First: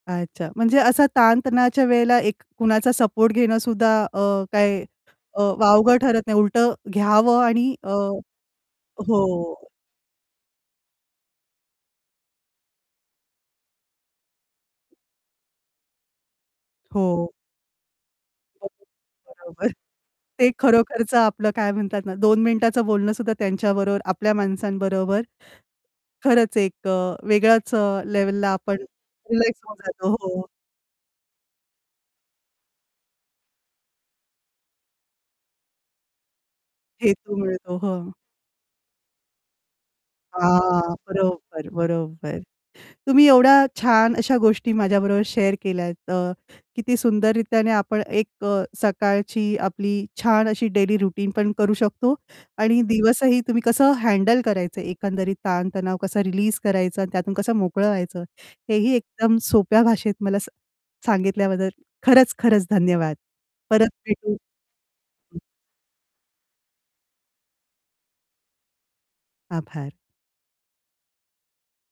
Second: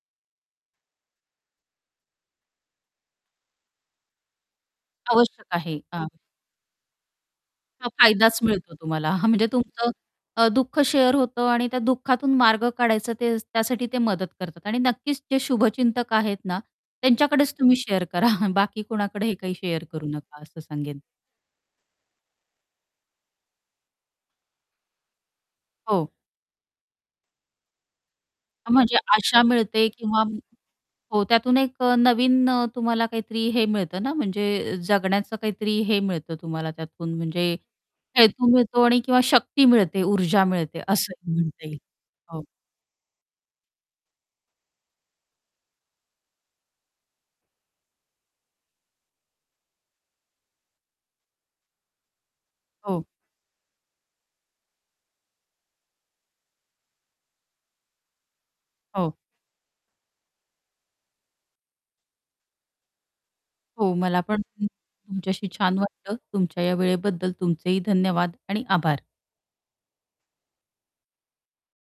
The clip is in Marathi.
अच्छा. म्हणजे असं ताण-तणावाच्या वेळेला एक कुणाचा सपोर्ट घेणं सुद्धा अ, काय अ, आवश्यक आहे. वावगं हां. ठरत नाही उलटं घ्यावं आणि अ, हां फायदाच मिळतो तुम्हाला म्हणजे हो. तुमचं अ, दुःख शेअर होतं आणि त्या दुःखातून मार्ग काढायचं ते त्यासाठी ते मदत करतात आणि नक्कीच जे शुभचिंतक आहेत ना हो. त्यांच्याकडेच तुम्ही शेअर करा. बर बाकी कोणाकडे हे काही बरोबर शेअर करू नका ते असं सांगेन. खरोखरचं आपलं काय म्हणतात ना दोन मिनिटाचं बोलणं सुद्धा त्यांच्याबरोबर, आपल्या माणसांबरोबर हो. खरंच एक अ, वेगळ्याच अ, लेव्हलला आपण म्हणजे आशा रिलॅक्स होऊन मिळते जातो किंवा हो. हो, त्यातून एक अ, नवीन अ, तुम्हाला काहीतरी हे मिळतं ना म्हणजे जगण्याचं काहीतरी हे मिळतं तुम्हाला त्यातून हेतू म्हणजे मिळतो हो. हेतू मिळतो आणि किंवा शक्ती मिळते, ऊर्जा मिळते, हां. असं बरोबर. म्हणता येईल. बरोबर. हो. तुम्ही एवढ्या छान अशा गोष्टी माझ्याबरोबर शेअर केल्यात अ, किती सुंदररीत्याने आपण एक अ, सकाळची आपली छान अशी डेली रुटीन पण करू शकतो आणि हो. दिवसही तुम्ही कसं हँडल करायचं, एकंदरीत ताण-तणाव कसं रिलीज करायचं आणि त्यातून कसं मोकळं व्हायचं हेही हो. एकदम सोप्या भाषेत मला सांग सांगितल्याबद्दल खरंच खरंच धन्यवाद. परत हो मला भेटू. पण तुम हं. तुमच्याशी छान वाटलं. तुमच्या या वेळेबद्दल तुमचेही धन्यवाद आणि आभार. आभार!